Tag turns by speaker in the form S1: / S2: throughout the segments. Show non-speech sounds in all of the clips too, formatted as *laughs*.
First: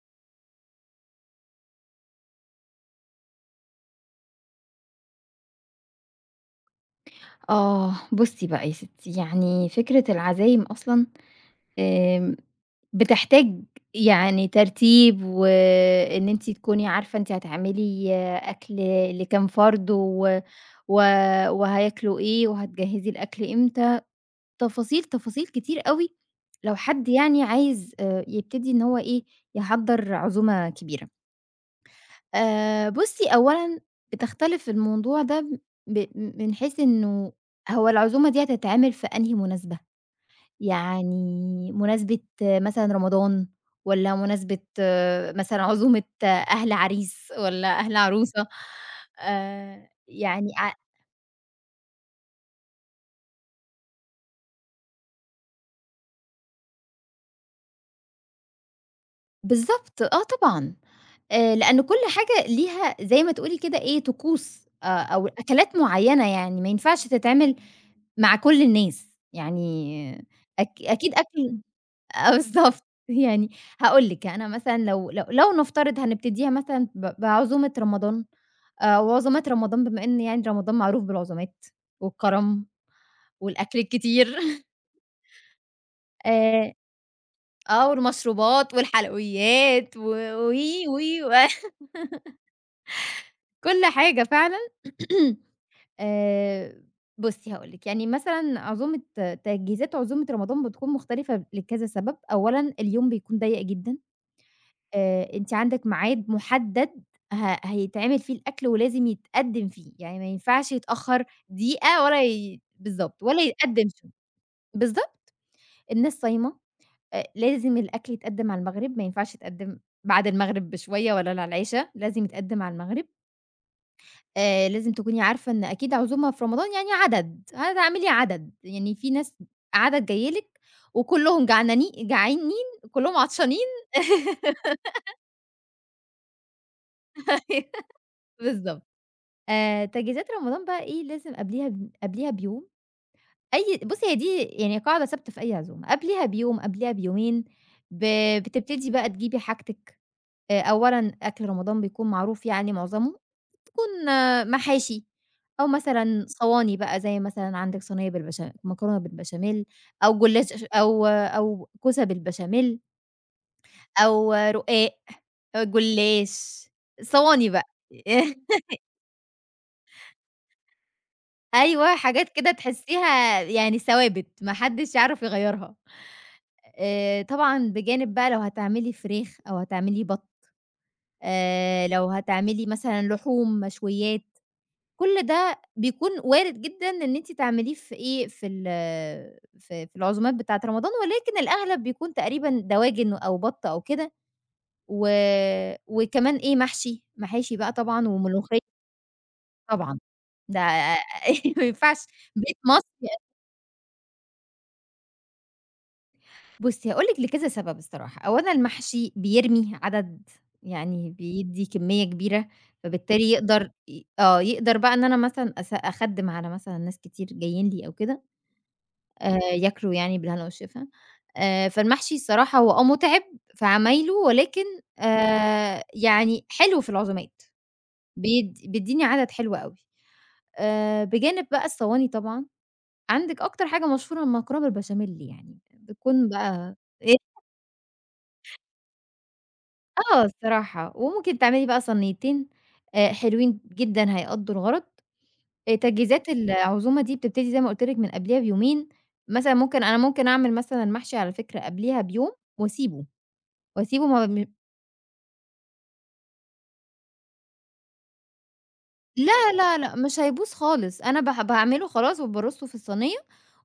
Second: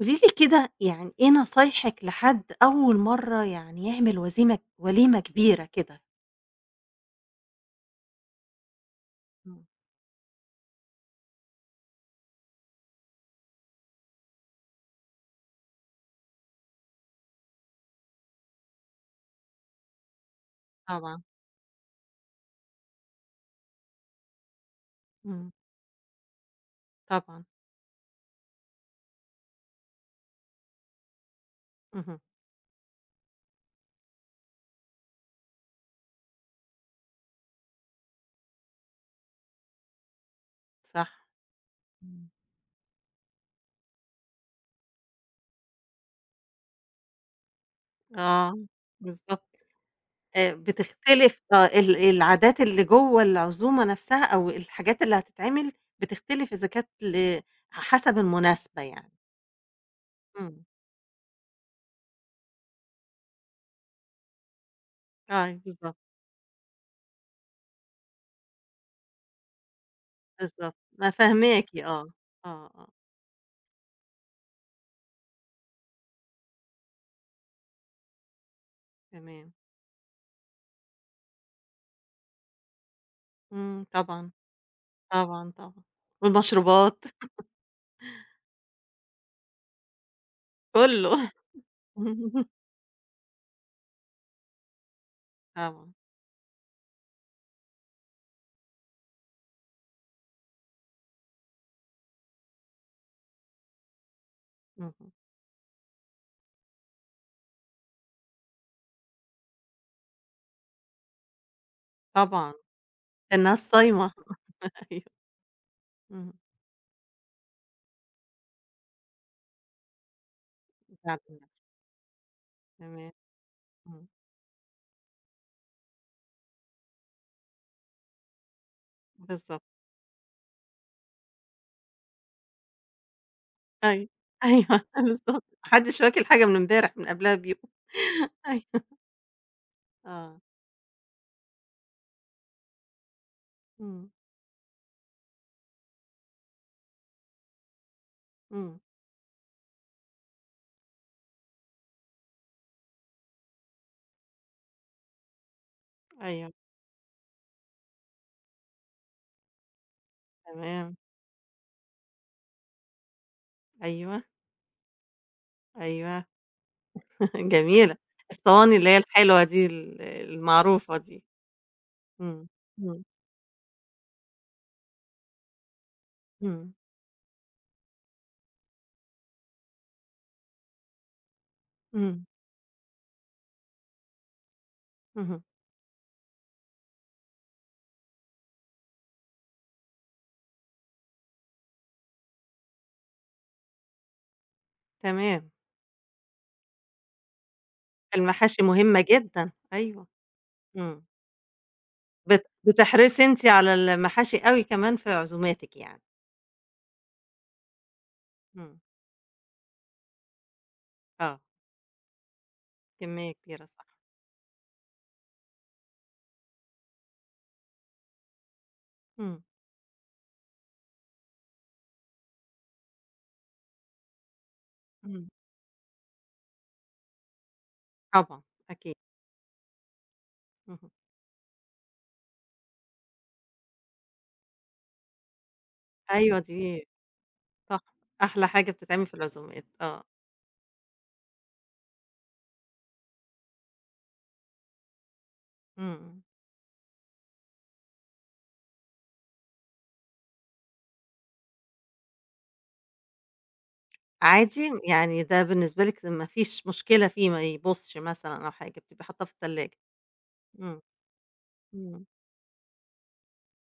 S1: قولي لي كده، يعني إيه نصايحِك لحد أول مرّة يعني يعمل وليمة كبيرة كده؟
S2: آه، بُصّي بقى يا ستّي،
S1: إمم،
S2: يعني فكرة العزايم أصلًا آمم، بتحتاج يعني ترتيب وإن أنتِ تكوني عارفة أنتِ هتعملي أكل لكام فرد و و
S1: طبعًا.
S2: وهياكلوا إيه وهتجهّزي الأكل إمتى، تفاصيل، تفاصيل
S1: إمم،
S2: كتير أوي لو حد يعني
S1: طبعًا،
S2: عايز يبتدي إن هو إيه، يحضّر عزومة كبيرة.
S1: اهم،
S2: بُصّي، أولًا بتختلف الموضوع ده من حيث إنه هو العزومة دي هتتعمل في أنهي مناسبة،
S1: صح.
S2: يعني مناسبة
S1: إمم.
S2: آه، مثلًا رمضان والّا مناسبة آه، مثلًا عزومة آه، أهل عريس والّا أهل عروسة
S1: آه. بالضبط.
S2: يعني ع
S1: بتختلف آه، العادات اللي جوّه العزومة نفسها أو الحاجات اللي هتتعمل بتختلف إذا كانت حسب المناسبة يعني.
S2: بالضبط، آه
S1: إمم.
S2: طبعًا، لأن كل حاجة ليها زي ما تقولي كده إيه، طقوس أو
S1: أيوه
S2: أكلات
S1: بالضبط.
S2: معيّنة يعني ما ينفعش تتعمل مع كل الناس، يعني
S1: بالضبط. أنا
S2: أكيد أكل
S1: فاهماكِ، آه.
S2: آه
S1: آه،
S2: بالضبط.
S1: آه،
S2: يعني هاقول لِك، أنا مثلًا لو نفترض هنبتديها مثلًا بعزومة رمضان، وعزومات
S1: تمام.
S2: رمضان بما إن يعني رمضان معروف بالعزومات والكرم والأكل
S1: إمم، طبعًا،
S2: الكتير *laughs*
S1: طبعًا، طبعًا.
S2: آآ
S1: والمشروبات *laughs*
S2: آه، والمشروبات والحلويات و وي،
S1: كُلّه.
S2: وي، و *laughs*
S1: *laughs*
S2: كل حاجة فعلًا. *clears throat*
S1: طبعًا،
S2: آآ بُصّي هاقول لِك، يعني مثلًا عزومة تجهيزات عزومة رمضان بتكون مختلفة لكذا سبب، أولًا اليوم بيكون ضيّق جدًا.
S1: اهم،
S2: أنتِ عندِك ميعاد مُحدد هيتعمل فيه الأكل ولازم يتقدّم فيه، يعني ما ينفعش يتأخّر دقيقة ولا
S1: طبعًا، ده
S2: ي بالضبط، ولا
S1: الناس
S2: يتقدّم
S1: صايمة. *laughs* أيوه،
S2: بالضبط، الناس
S1: اهم،
S2: صايمة، لازم الأكل يتقدّم على المغرب، ما ينفعش يتقدّم بعد المغرب بشوية
S1: بعد
S2: ولا على
S1: النَّفْخ،
S2: العِشا، لازم يتقدّم على المغرب،
S1: تمام، إمم،
S2: لازم تكوني عارفة إن أكيد عزومة في رمضان يعني عدد، هتعملي عدد، يعني في ناس
S1: بالضبط،
S2: عدد جاية لِك وكلّهم جعانين، كلّهم عطشانين
S1: أيوه، أيوه *laughs* بالضبط، ما حدش واكل حاجة من امبارح من قبلها بيوم.
S2: *laughs*
S1: *laughs* أيوه،
S2: بالضبط. تجهيزات
S1: آه،
S2: رمضان بقى إيه، لازم قبليها قبليها بيوم أي بُصّي
S1: إمم،
S2: هي دي يعني قاعدة ثابتة في أي عزومة، قبليها بيوم، قبليها بيومين ب
S1: إمم،
S2: بتبتدي بقى تجيبي حاجتِك، أولًا أكل رمضان بيكون معروف يعني معظمه، بتكون محاشي أو مثلًا
S1: أيوه
S2: صواني بقى زي مثلًا عندِك صينية مكرونة بالبشاميل أو جلاش
S1: تمام،
S2: أو أو كوسة بالبشاميل
S1: أيوه،
S2: أو رقاق، أو
S1: أيوه
S2: جلاش، صواني
S1: *laughs*
S2: بقى.
S1: جميلة،
S2: *laughs*
S1: الصواني اللي هي الحلوة دي المعروفة دي،
S2: أيوه، حاجات
S1: إمم،
S2: كده
S1: إمم،
S2: تحسّيها يعني ثوابت، ما حدّش يعرف يغيّرها.
S1: إمم،
S2: طبعًا بجانب بقى لو هتعملي فراخ أو هتعملي بَط لو
S1: إمم،
S2: هتعملي مثلًا لحوم، مشويات، كل
S1: اهم،
S2: ده بيكون وارد جدًا إن أنتِ تعمليه في إيه، في ال في في العزومات بتاعة رمضان، ولكن الأغلب بيكون تقريبًا دواجن أو بَط أو كده و
S1: تمام،
S2: وكمان إيه، محشي، محاشي بقى طبعًا وملوخية
S1: المحاشي مهمة جدًا،
S2: طبعًا،
S1: أيوه،
S2: ده
S1: إمم.
S2: *laughs* ما ينفعش
S1: بت
S2: بيت مصري
S1: بتحرصي أنتِ على المحاشي أوي كمان في عزوماتِك يعني،
S2: بُصّي، هاقول لِك لكذا سبب الصراحة، أولًا
S1: إمم،
S2: المحشي بيرمي عدد يعني
S1: آه،
S2: بيدّي كمية كبيرة، فبالتالي
S1: كمية كبيرة
S2: يقدر
S1: صح،
S2: ي آه، يقدر بقى إن أنا مثلًا أخدِّم على مثلًا ناس كتير جايين لي أو كده،
S1: إمم،
S2: ياكلوا يعني بالهنا والشفا، فالمحشي الصراحة هو آه مُتعب في عمايله، ولكن
S1: إمم،
S2: يعني حلو في العزومات،
S1: طبعًا أكيد،
S2: بيدّيني عدد حلو أوي،
S1: اهم،
S2: بجانب بقى الصواني طبعًا، عندِك أكتر حاجة مشهورة المكرونة بالبشاميل يعني، بتكون
S1: أيوه
S2: بقى
S1: دي
S2: إيه؟
S1: صح، أحلى حاجة بتتعمل في العزومات، آه،
S2: آه الصراحة، وممكن تعملي بقى صنيّتين حلوين جدًا هيقضّوا الغرض،
S1: إمم،
S2: تجهيزات العزومة دي بتبتدي زي ما قُلت لِك من قبليها بيومين، مثلًا ممكن ممكن أعمل مثلًا محشي على فكرة قبليها بيوم وأسيبه، وأسيبه ما م
S1: عادي يعني، ده بالنسبة لِك ما فيش مشكلة فيه، ما يبوظش مثلًا أو حاجة، بتبقي حاطاه في
S2: لا،
S1: التلاجة؟
S2: لا، لأ، مش هيبوظ
S1: إمم،
S2: خالص، أنا باعمله
S1: إمم،
S2: خلاص وبارصه في الصينية،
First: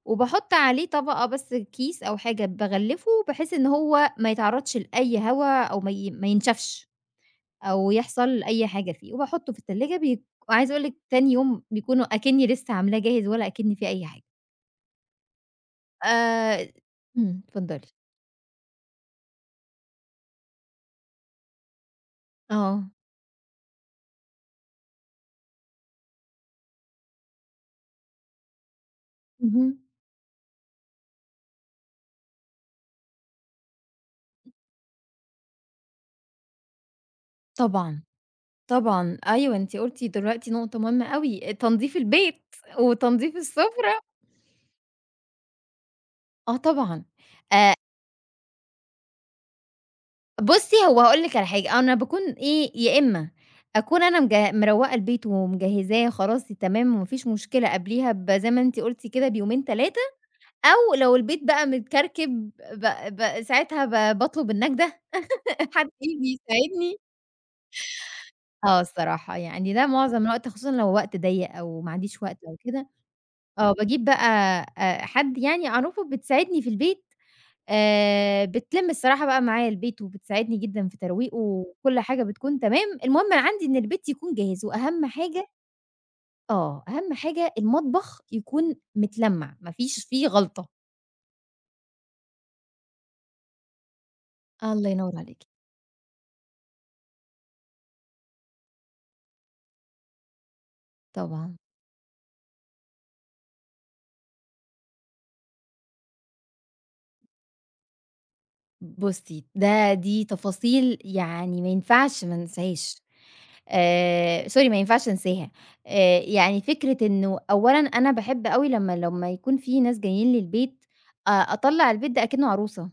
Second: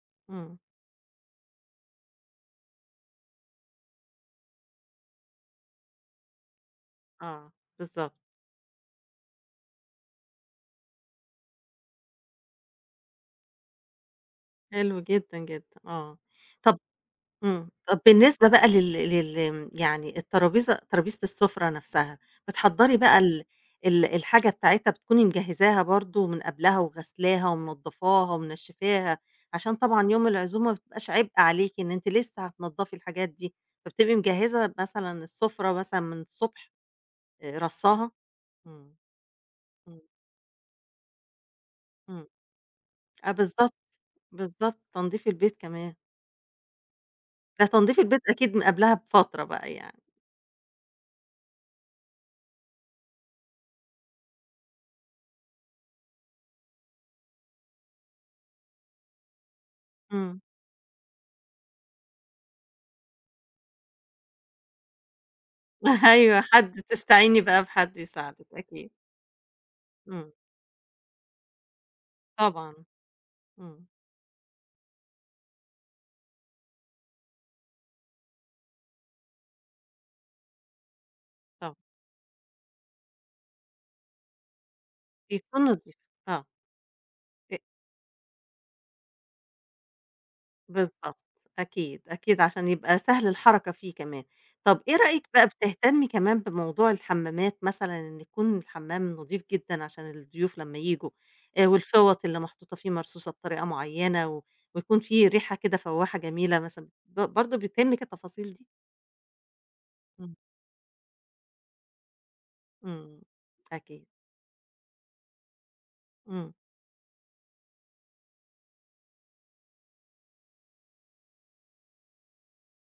S2: وباحط
S1: إمم،
S2: عليه طبقة بس كيس أو حاجة باغلّفه بحيث إن هو ما يتعرّضش لأي هوا أو ما ي ما ينشفش.
S1: آه،
S2: أو
S1: بالضبط،
S2: يحصل أي حاجة فيه، وباحطه في التلاجة وعايزة أقول لِك تاني يوم بيكونوا أكنّي لسه عاملاه جاهز ولا أكن فيه أي حاجة.
S1: حلو جدًا، جدًا، آه،
S2: آآ
S1: طَب.
S2: إمم،
S1: إمم.
S2: اتفضلي.
S1: طب بالنسبة بقى لل لل يعني ترابيزة السُفرة نفسها،
S2: آه،
S1: بتحضّري بقى ال ال الحاجة بتاعتها، بتكوني مجهّزاها برضه من قبلها وغسلاها ومنضّفاها ومنشّفاها، عشان
S2: اهم،
S1: طبعًا يوم العزومة ما بتبقاش عبء عليكِ إن أنتِ لسه هتنضّفي الحاجات دي، فبتبقي مجهّزة مثلًا السُفرة مثلًا من الصبح،
S2: طبعًا،
S1: رصّاها؟ إمم،
S2: طبعًا، أيوه أنتِ
S1: إمم،
S2: قُلتِ دلوقتي نقطة مهمة أوي، تنضيف
S1: إمم.
S2: البيت
S1: آه
S2: وتنضيف
S1: بالضبط،
S2: السفرة.
S1: بالضبط، تنضيف البيت كمان.
S2: آه طبعًا،
S1: ده
S2: آآ
S1: تنضيف البيت أكيد من قبلها بفترة بقى يعني.
S2: بُصّي هو هاقول لِك على حاجة، أنا باكون إيه، يا إمّا أكون أنا مروّقة البيت ومجهّزاه خلاص تمام وما فيش مشكلة قبليها ب زي ما أنتِ قُلتِ كده بيومين 3
S1: إمم.
S2: أو لو البيت بقى متكركب ب ب ساعتها باطلب النجدة *laughs* حد
S1: *laughs*
S2: ييجي
S1: أيوه، حد
S2: يساعدني.
S1: تستعيني بقى بحد يساعدِك
S2: آه
S1: أكيد،
S2: الصراحة، يعني ده معظم
S1: إمم،
S2: الوقت خصوصًا لو وقت ضيّق أو ما عنديش وقت أو
S1: طبعًا،
S2: كده، آه
S1: إمم،
S2: باجيب بقى حد يعني أعرفه بتساعدني في البيت، بتلِم الصراحة بقى معايا البيت وبتساعدني جدًا في ترويقه
S1: طبعًا،
S2: وكل حاجة بتكون تمام، المهم عندي إن البيت يكون جاهز وأهم حاجة
S1: بيكون نضيف، آه،
S2: آه، أهم حاجة
S1: أ
S2: المطبخ يكون متلمّع، ما فيش فيه غلطة.
S1: بالضبط، أكيد، أكيد عشان يبقى سهل الحركة فيه كمان. طب
S2: الله
S1: إيه
S2: ينور
S1: رأيِك
S2: عليكِ،
S1: بقى، بتهتمي كمان بموضوع الحمامات مثلًا، إن يكون الحمام نضيف جدًا عشان الضيوف لمّا ييجوا،
S2: طبعًا.
S1: والفوط اللي محطوطة فيه مرصوصة بطريقة معيّنة، ويكون في ريحة كده فوّاحة جميلة مثلًا، برضه بتهمِك التفاصيل دي؟
S2: بُصّي، دي
S1: إمم،
S2: تفاصيل يعني ما ينفعش ما انساهاش،
S1: إمم، أكيد،
S2: sorry ما ينفعش انساها،
S1: إمم،
S2: يعني فكرة إنه أولًا أنا باحب أوي لمّا لمّا يكون في ناس جايين لي البيت، أطلّع البيت ده أكنه عروسة،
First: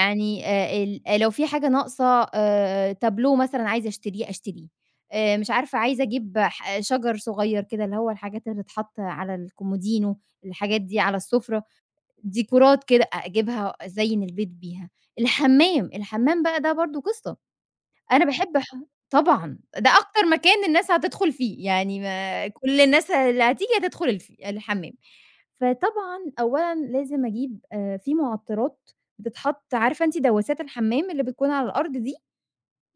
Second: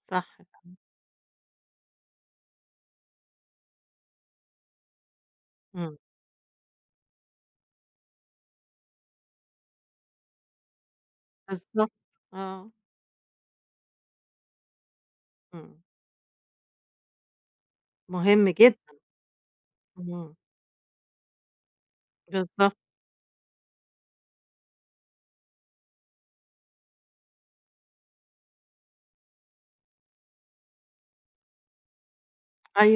S1: صح فعلًا،
S2: ال لو في حاجة ناقصة تابلوه مثلًا عايزة أشتريه، أشتريه، مش عارفة
S1: إمم.
S2: عايزة أجيب شجر صغير كده اللي هو الحاجات اللي بتتحط على الكومودينو، الحاجات دي على السفرة،
S1: بالضبط، آه،
S2: ديكورات كده أجيبها أزيّن البيت بيها.
S1: إمم،
S2: الحمّام، الحمّام بقى ده برضه قصّة، أنا
S1: مهم
S2: باحب ح
S1: جدًا،
S2: طبعًا، ده أكتر
S1: إمم،
S2: مكان الناس هتدخُل فيه، يعني ما
S1: بالضبط،
S2: كل الناس اللي هتيجي هتدخُل الحمّام. فطبعًا أولًا لازم أجيب في مُعطّرات بتتحط عارفة أنتِ دوّاسات الحمّام اللي بتكون على الأرض دي؟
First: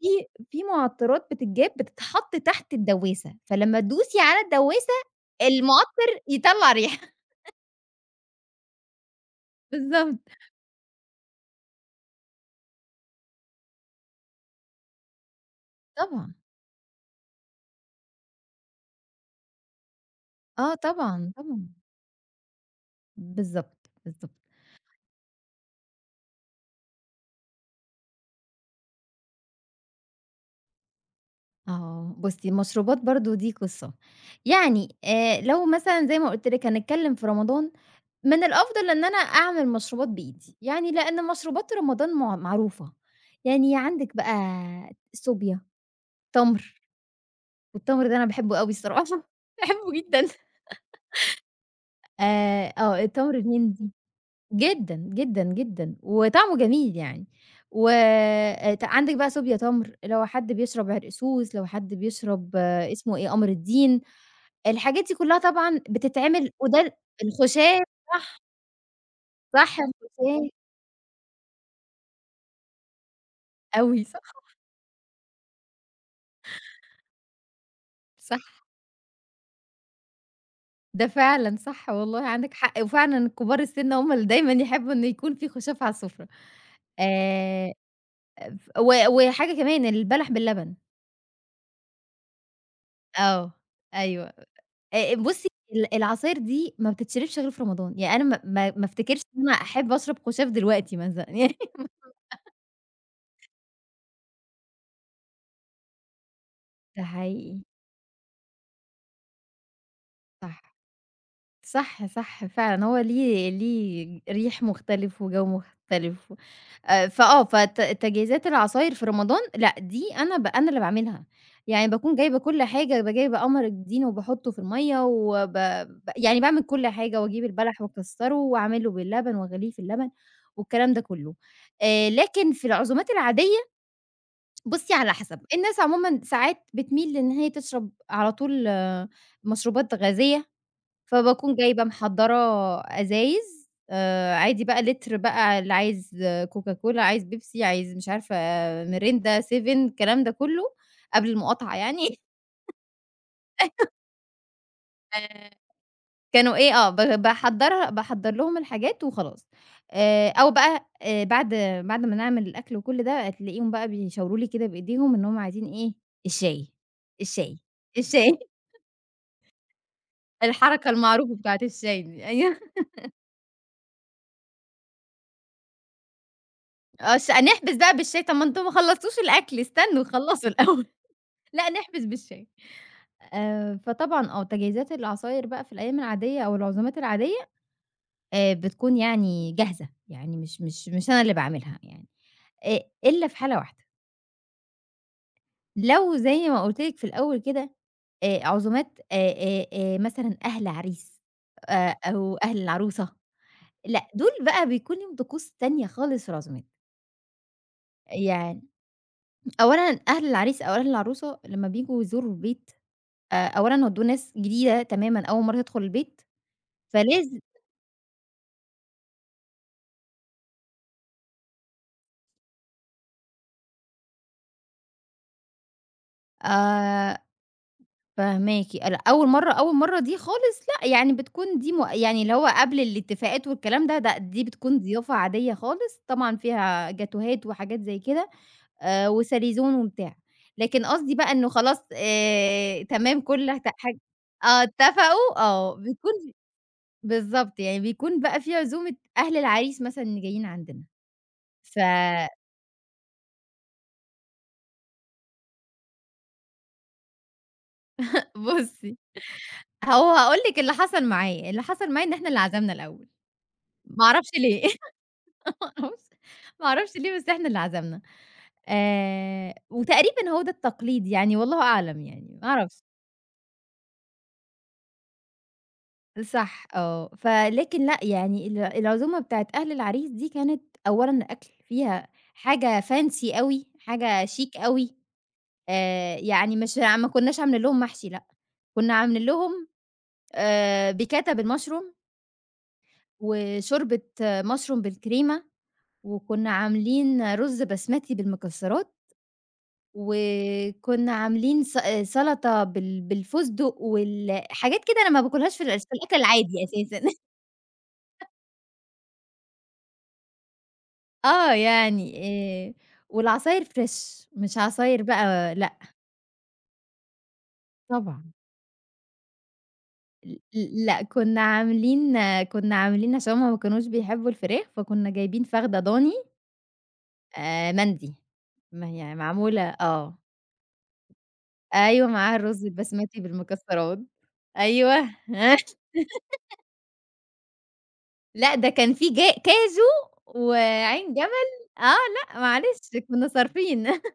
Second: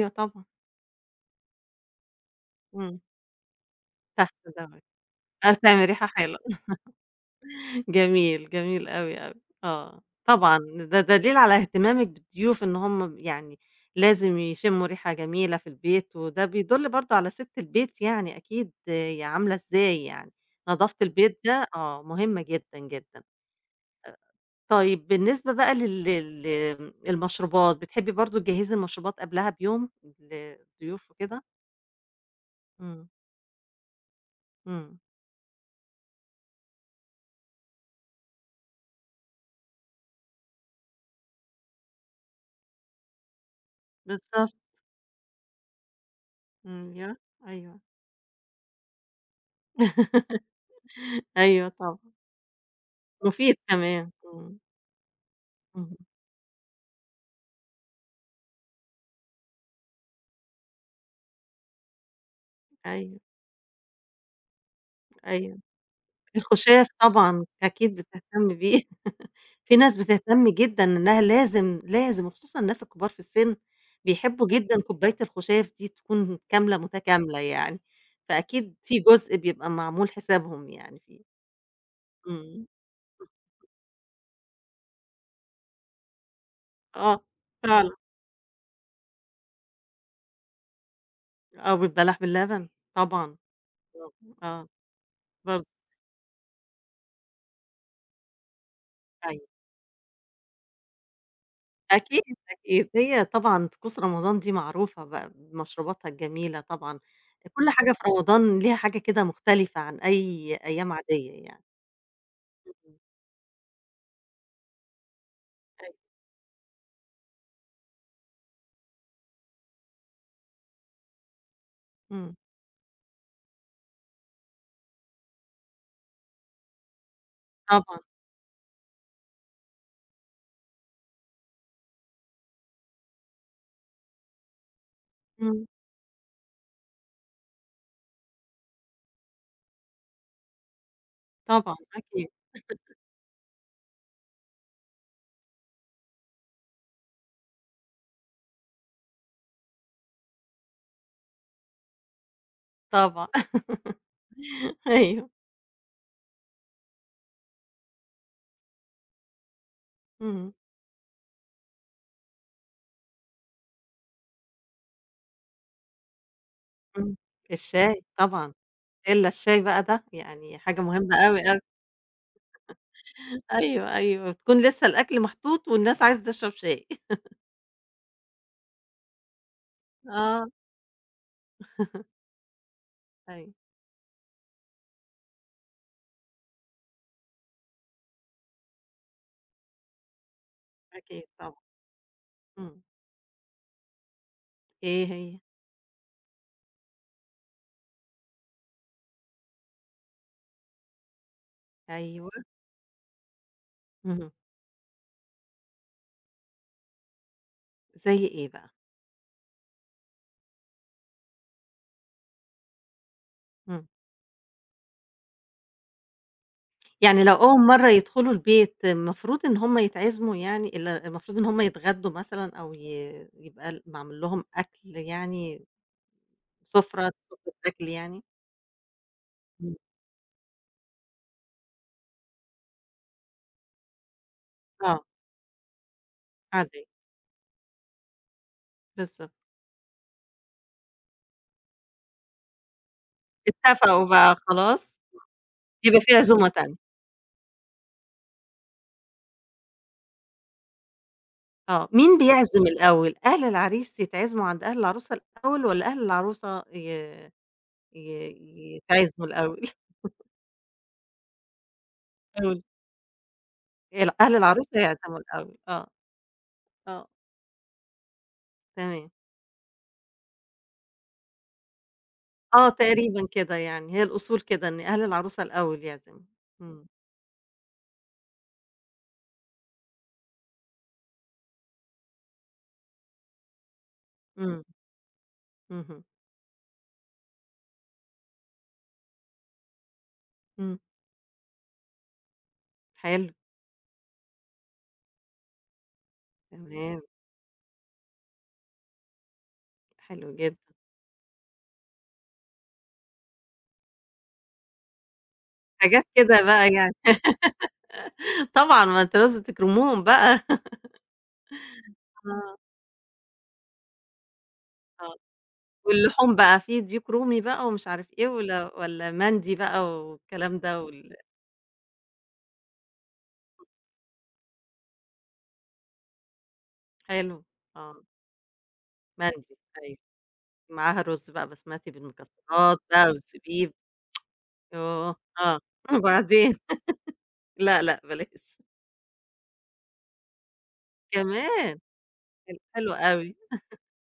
S2: في
S1: طبعًا،
S2: في مُعطّرات بتتجاب بتتحط تحت
S1: إمم،
S2: الدوّاسة، فلمّا تدوسي
S1: تحت
S2: على
S1: دوّة،
S2: الدوّاسة
S1: هتعمل ريحة
S2: المُعطّر
S1: حلوة،
S2: يطلّع ريحة. *laughs*
S1: *laughs* جميل، جميل أوي، أوي، آه،
S2: بالضبط،
S1: طبعًا ده دليل على اهتمامِك بالضيوف، إن هُم يعني لازم يشموا ريحة جميلة في البيت،
S2: طبعًا.
S1: وده بيدل برضه على سِت البيت يعني أكيد عاملة إزاي يعني،
S2: آه
S1: نضافة
S2: طبعًا،
S1: البيت ده
S2: طبعًا.
S1: آه، مهمة جدًا، جدًا.
S2: بالضبط، بالضبط.
S1: طيب بالنسبة بقى لل لل المشروبات، بتحبي برضه تجهّزي المشروبات قبلها بيوم للضيوف وكده؟
S2: آه، بُصّي المشروبات
S1: إمم،
S2: برضه دي قصّة، يعني
S1: إمم،
S2: لو مثلًا زي ما قُلت لِك هنتكلّم في رمضان، من الأفضل إن أنا أعمل مشروبات بإيدي، يعني لإن مشروبات رمضان معروفة، يعني عندِك بقى
S1: بالضبط،
S2: صوبيا، تَمْر،
S1: إمم، أيوه، أيوه،
S2: والتَمْر ده أنا باحبه أوي الصراحة، *laughs* باحبه جدًا
S1: *laughs* أيوه طبعًا،
S2: آه التَمْر
S1: مفيد
S2: الهندي.
S1: كمان، إمم،
S2: جدًا، جدًا،
S1: *laughs*
S2: جدًا،
S1: اهم،
S2: وطعمه جميل يعني. و آه، عندِك بقى صوبيا تمر، لو حد بيشرب عرقسوس، لو حد بيشرب اسمه
S1: أيوه،
S2: إيه، قمر الدين، الحاجات دي كلّها
S1: أيوه،
S2: طبعًا بتتعمل وده
S1: الخُشاف
S2: ال
S1: طبعًا
S2: الخُشاف
S1: أكيد
S2: صح،
S1: بتهتمي بيه. في
S2: صح
S1: ناس بتهتم
S2: الخُشاف
S1: جدًا إنها لازم، لازم، وخصوصًا الناس الكبار في السن
S2: أوي صح،
S1: بيحبوا جدًا كوباية الخُشاف دي تكون كاملة متكاملة يعني،
S2: صح،
S1: فأكيد في جزء بيبقى معمول حسابهم يعني
S2: ده
S1: فيه.
S2: فعلًا صح والله عندِك
S1: إمم.
S2: حق، وفعلًا كبار السِن هم اللي دايمًا يحبّوا إن يكون في خُشاف على السُفرة.
S1: آه،
S2: آآ
S1: فعلًا.
S2: ف و وحاجة كمان البلح باللبن.
S1: آه، وبتبلّح باللبن طبعًا.
S2: آه،
S1: آه،
S2: أيوه.
S1: آه،
S2: بُصّي،
S1: برضه
S2: العصاير دي ما بتتشربش غير في رمضان، يعني أنا ما افتكرش إن
S1: أيوه.
S2: أنا أحب أشرب خُشاف دلوقتي مثلًا يعني
S1: أكيد، أكيد. هي طبعًا طقوس رمضان دي معروفة بقى بمشروباتها الجميلة طبعًا.
S2: ده حقيقي،
S1: كل حاجة في رمضان ليها حاجة كده مختلفة عن أي
S2: صح.
S1: أيام عادية يعني.
S2: صح، صح فعلًا، هو
S1: إمم،
S2: ليه ليه ريح مختلف وجو
S1: أيوه.
S2: مختلف، فآه فت تجهيزات العصاير في رمضان لأ، دي أنا اللي باعملها، يعني باكون
S1: إمم،
S2: جايبة كل حاجة، جايبة قمر الدين وباحطه في المَيّة وب ب يعني باعمل كل حاجة وأجيب البلح
S1: طبعًا.
S2: واكسّره وأعمله باللبن وأغليه في اللبن والكلام ده كله، لكن في العزومات العادية بُصّي على حسب،
S1: إمم.
S2: الناس عمومًا ساعات بتميل إن هي تشرب على طول آه، مشروبات غازية فباكون
S1: طبعًا
S2: جايبة
S1: أكيد،
S2: محضّرة أزايز عادي بقى لتر بقى اللي عايز كوكا كولا، عايز بيبسي، عايز مش عارفة آه، ميريندا، سيفن الكلام ده كُلّه قبل المقاطعة يعني
S1: طبعًا *laughs*
S2: *laughs*
S1: أيوه،
S2: آآ كانوا إيه آه، باحضّرها باحضّر لهم الحاجات وخلاص. أو
S1: اهم.
S2: بقى بعد بعد ما نعمل الأكل وكل ده، هتلاقيهم بقى بيشاوروا لي كده بإيديهم إن هم عايزين إيه، الشاي،
S1: إمم.
S2: الشاي،
S1: الشاي
S2: الشاي *laughs*
S1: طبعًا، إلا الشاي بقى ده يعني حاجة
S2: الحركة
S1: مهمة
S2: المعروفة
S1: أوي، أوي.
S2: بتاعة الشاي دي أيوه.
S1: أيوه، أيوه، تكون لسه الأكل محطوط والناس عايزة تشرب شاي.
S2: آه،
S1: *laughs*
S2: نحبس بقى بالشاي، طَب ما أنتم ما خلّصتوش الأكل، استنوا
S1: آه،
S2: خلّصوا الأول، *laughs* لأ نحبس بالشاي.
S1: أيوه،
S2: فطبعًا آه، تجهيزات العصاير بقى في الأيام العادية أو العزومات العادية بتكون يعني جاهزة، يعني مش أنا
S1: أكيد
S2: اللي
S1: طبعًا.
S2: باعملها يعني،
S1: إمم.
S2: إلا في حالة واحدة،
S1: إيه هي؟
S2: لو زي ما قُلت لِك في الأول كده عزومات مثلًا أهل عريس
S1: أيوه،
S2: أو أهل العروسة، لأ دول
S1: اهم.
S2: بقى بيكون ليهم طقوس تانية خالص في العزومات،
S1: زي إيه
S2: يعني
S1: بقى؟
S2: أولًا أهل العريس أو أهل العروسة لمّا بييجوا يزوروا البيت، أولًا
S1: إمم.
S2: هو دول ناس جديدة تمامًا أول مرّة تدخل البيت،
S1: يعني
S2: فلاز
S1: لو أول مرّة يدخلوا البيت المفروض إن هم يتعزموا، يعني المفروض إن هم يتغدّوا مثلًا، أو يبقى معمول لهم أكل يعني، سُفرة،
S2: آآ
S1: سُفرة أكل يعني؟
S2: فاهماكِ، لأ أول مرّة
S1: إمم.
S2: أول مرّة دي خالص لأ، يعني بتكون دي م يعني اللي هو قبل الاتفاقات والكلام ده، دي بتكون
S1: آه،
S2: ضيافة عادية خالص، طبعًا
S1: عادية.
S2: فيها جاتوهات وحاجات زي كده،
S1: بالضبط،
S2: وساليزون وبتاع. لكن قصدي بقى إنه خلاص تمام كل ت حاجة
S1: اتفقوا بقى
S2: آه
S1: خلاص،
S2: اتفقوا، آه
S1: يبقى
S2: بتكون
S1: في عزومة تانية،
S2: بالضبط، يعني بيكون بقى في عزومة أهل العريس مثلًا اللي جايين عندنا، ف
S1: آه، مين بيعزم الأول، أهل العريس يتعزموا عند أهل العروسة الأول والّا أهل العروسة ي ي
S2: *laughs* بُصّي،
S1: يتعزموا الأول؟
S2: هو هاقول لِك اللي حصل معايا، اللي حصل معايا إن إحنا اللي
S1: قُل
S2: عزمنا الأول، ما أعرفش
S1: أهل
S2: ليه *laughs*
S1: العروسة يعزموا الأول،
S2: ما
S1: آه،
S2: أعرفش ما أعرفش
S1: آه،
S2: ليه بس إحنا اللي عزمنا،
S1: تمام،
S2: وتقريبًا هو ده التقليد يعني والله أعلم يعني ما
S1: آه،
S2: أعرفش،
S1: تقريبًا كده يعني هي الأصول كده إن أهل العروسة الأول يعزموا،
S2: صح
S1: إمم،
S2: آه، فلكن لأ يعني العزومة بتاعة أهل العريس دي كانت أولًا الأكل فيها حاجة fancy أوي، حاجة شيك
S1: إمم،
S2: أوي،
S1: اهم،
S2: يعني مش ع ما كناش عاملين لهم محشي لأ، كنا عاملين لهم
S1: إمم،
S2: بيكاتا بالمشروم،
S1: حلو،
S2: وشوربة مشروم بالكريمة، وكنا
S1: تمام،
S2: عاملين رز بسمتي بالمكسرات،
S1: حلو جدًا،
S2: وكنا عاملين آه، سلطة بالفستق حاجات كده أنا ما باكلهاش في
S1: حاجات
S2: الأكل
S1: كده
S2: العادي
S1: بقى يعني.
S2: أساسًا
S1: *laughs* طبعًا، ما أنتِ لازم تكرموهم بقى،
S2: *laughs* آه يعني
S1: آه،
S2: آآ والعصاير فريش مش عصاير
S1: آه.
S2: بقى لأ.
S1: واللحوم بقى، في ديك رومي بقى ومش عارف إيه
S2: طبعًا.
S1: والّا مندي بقى،
S2: ل
S1: والكلام ده
S2: لأ، كنا عاملين كنا عاملين عشان هُم ما كانوش بيحبوا الفراخ، فكنا جايبين فخدة ضاني
S1: حلو، آه،
S2: مندي، ما هي
S1: مندي
S2: معمولة
S1: أيوه،
S2: آه،
S1: معاها رز بقى بسمتي
S2: أيوه معاها الرز
S1: بالمكسرات بقى
S2: البسمتي
S1: والزبيب،
S2: بالمكسرات،
S1: يوه!
S2: أيوه
S1: آه،
S2: *laughs*
S1: *laughs* وبعدين؟ لأ، لأ
S2: لأ،
S1: بلاش،
S2: ده كان في جا كاجو وعين جمل
S1: كمان!
S2: آه، لأ
S1: حلو، حلو
S2: معلش كنا
S1: أوي.
S2: صارفين *laughs*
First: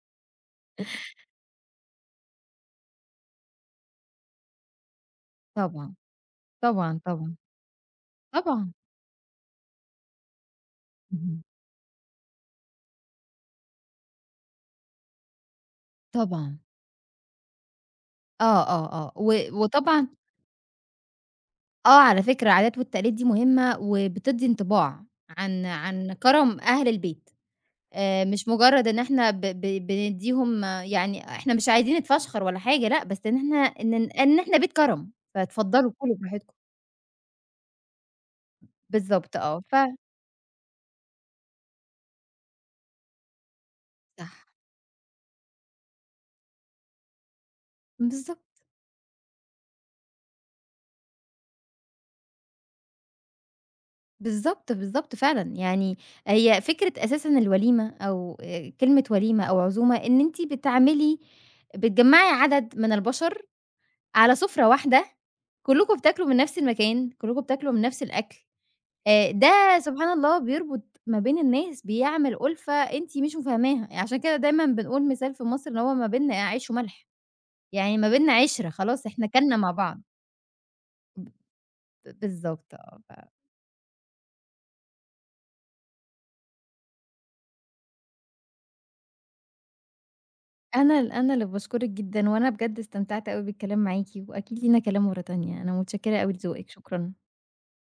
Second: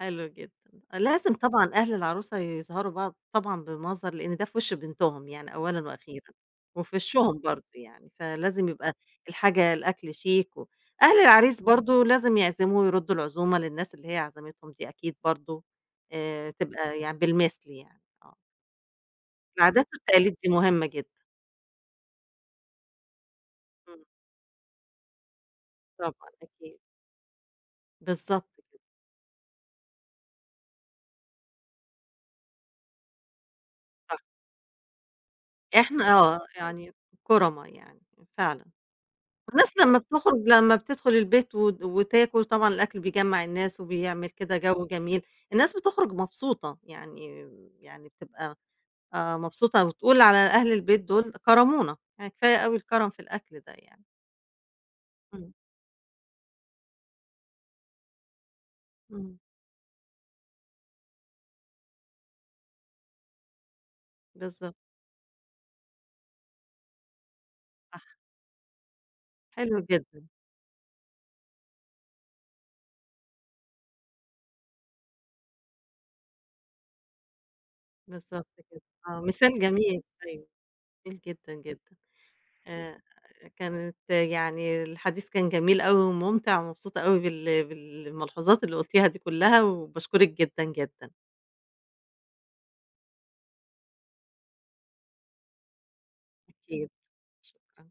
S1: حلو جدًا. لازم طبعًا أهل العروسة يظهروا بقى طبعًا بمظهر، لإن ده في وِش بنتهم يعني أولًا
S2: طبعًا،
S1: وأخيرًا، وفي
S2: طبعًا، طبعًا،
S1: وشّهم برضه يعني، فلازم
S2: طبعًا،
S1: يبقى الحاجة الأكل شيك، و أهل
S2: اهم،
S1: العريس برضه لازم يعزموه ويردّوا العزومة للناس اللي هي عزمتهم دي أكيد برضه،
S2: طبعًا،
S1: تبقى يعني بالمثل يعني، آه.
S2: آه، آه، آه، و
S1: العادات
S2: وطبعًا
S1: والتقاليد دي مهمة جدًا.
S2: آه، على فكرة العادات والتقاليد دي مهمة،
S1: إمم،
S2: وبتدّي انطباع عن عن
S1: طبعًا
S2: كرم
S1: أكيد.
S2: أهل البيت، مش
S1: بالضبط كده،
S2: مجرد إن إحنا ب ب بندّيهم آه، يعني إحنا مش عايزين نتفشخر ولا حاجة، لأ، بس إن إحنا إن
S1: صح.
S2: إن إحنا بيت كرم، فاتفضلوا
S1: إحنا
S2: كلوا
S1: آه،
S2: براحتكم.
S1: يعني كُرما يعني، فعلًا.
S2: بالضبط آه، ف
S1: الناس لمّا بتخرج، لمّا بتدخل البيت وتاكل طبعًا، الأكل بيجمّع الناس وبيعمل
S2: صح.
S1: كده جو جميل، الناس بتخرج مبسوطة، يعني يعني بتبقى
S2: بالضبط،
S1: مبسوطة وتقول على أهل البيت دول كرمونا، يعني كفاية أوي الكرم في الأكل ده يعني.
S2: بالضبط، بالضبط فعلًا،
S1: إمم،
S2: يعني هي فكرة أساسًا الوليمة أو كلمة
S1: إمم،
S2: وليمة أو عزومة إن أنتِ بتعملي بتجمّعي عدد من البشر على سُفرة
S1: بالضبط
S2: واحدة، كلّكم بتاكلوا من نفس المكان، كلّكم بتاكلوا من
S1: صح،
S2: نفس الأكل،
S1: حلو
S2: ده سبحان
S1: جدًا،
S2: الله بيربط ما بين الناس، بيعمل أُلفة أنتِ مش مفهماها، يعني عشان كده دايمًا بنقول مثال في مصر إن هو ما بيننا عيش وملح، يعني ما بيننا
S1: بالضبط
S2: عِشرة
S1: كده،
S2: خلاص
S1: آه
S2: إحنا كَلنا
S1: مثال
S2: مع
S1: جميل
S2: بعض،
S1: أيوه، جميل
S2: ب
S1: جدًا، جدًا.
S2: بالضبط
S1: آآ
S2: آه،
S1: كانت يعني الحديث كان جميل أوي وممتع، ومبسوطة أوي بالملحوظات اللي قُلتيها دي كلها، وباشكرِك جدًا،
S2: فأنا
S1: جدًا.
S2: أنا اللي باشكرِك جدًا، وأنا بجد استمتعت أوي بالكلام معاكِ، وأكيد لينا كلام مرة تانية، أنا متشكرة أوي لذوقِك،
S1: أكيد،
S2: شكرًا.
S1: شكرًا.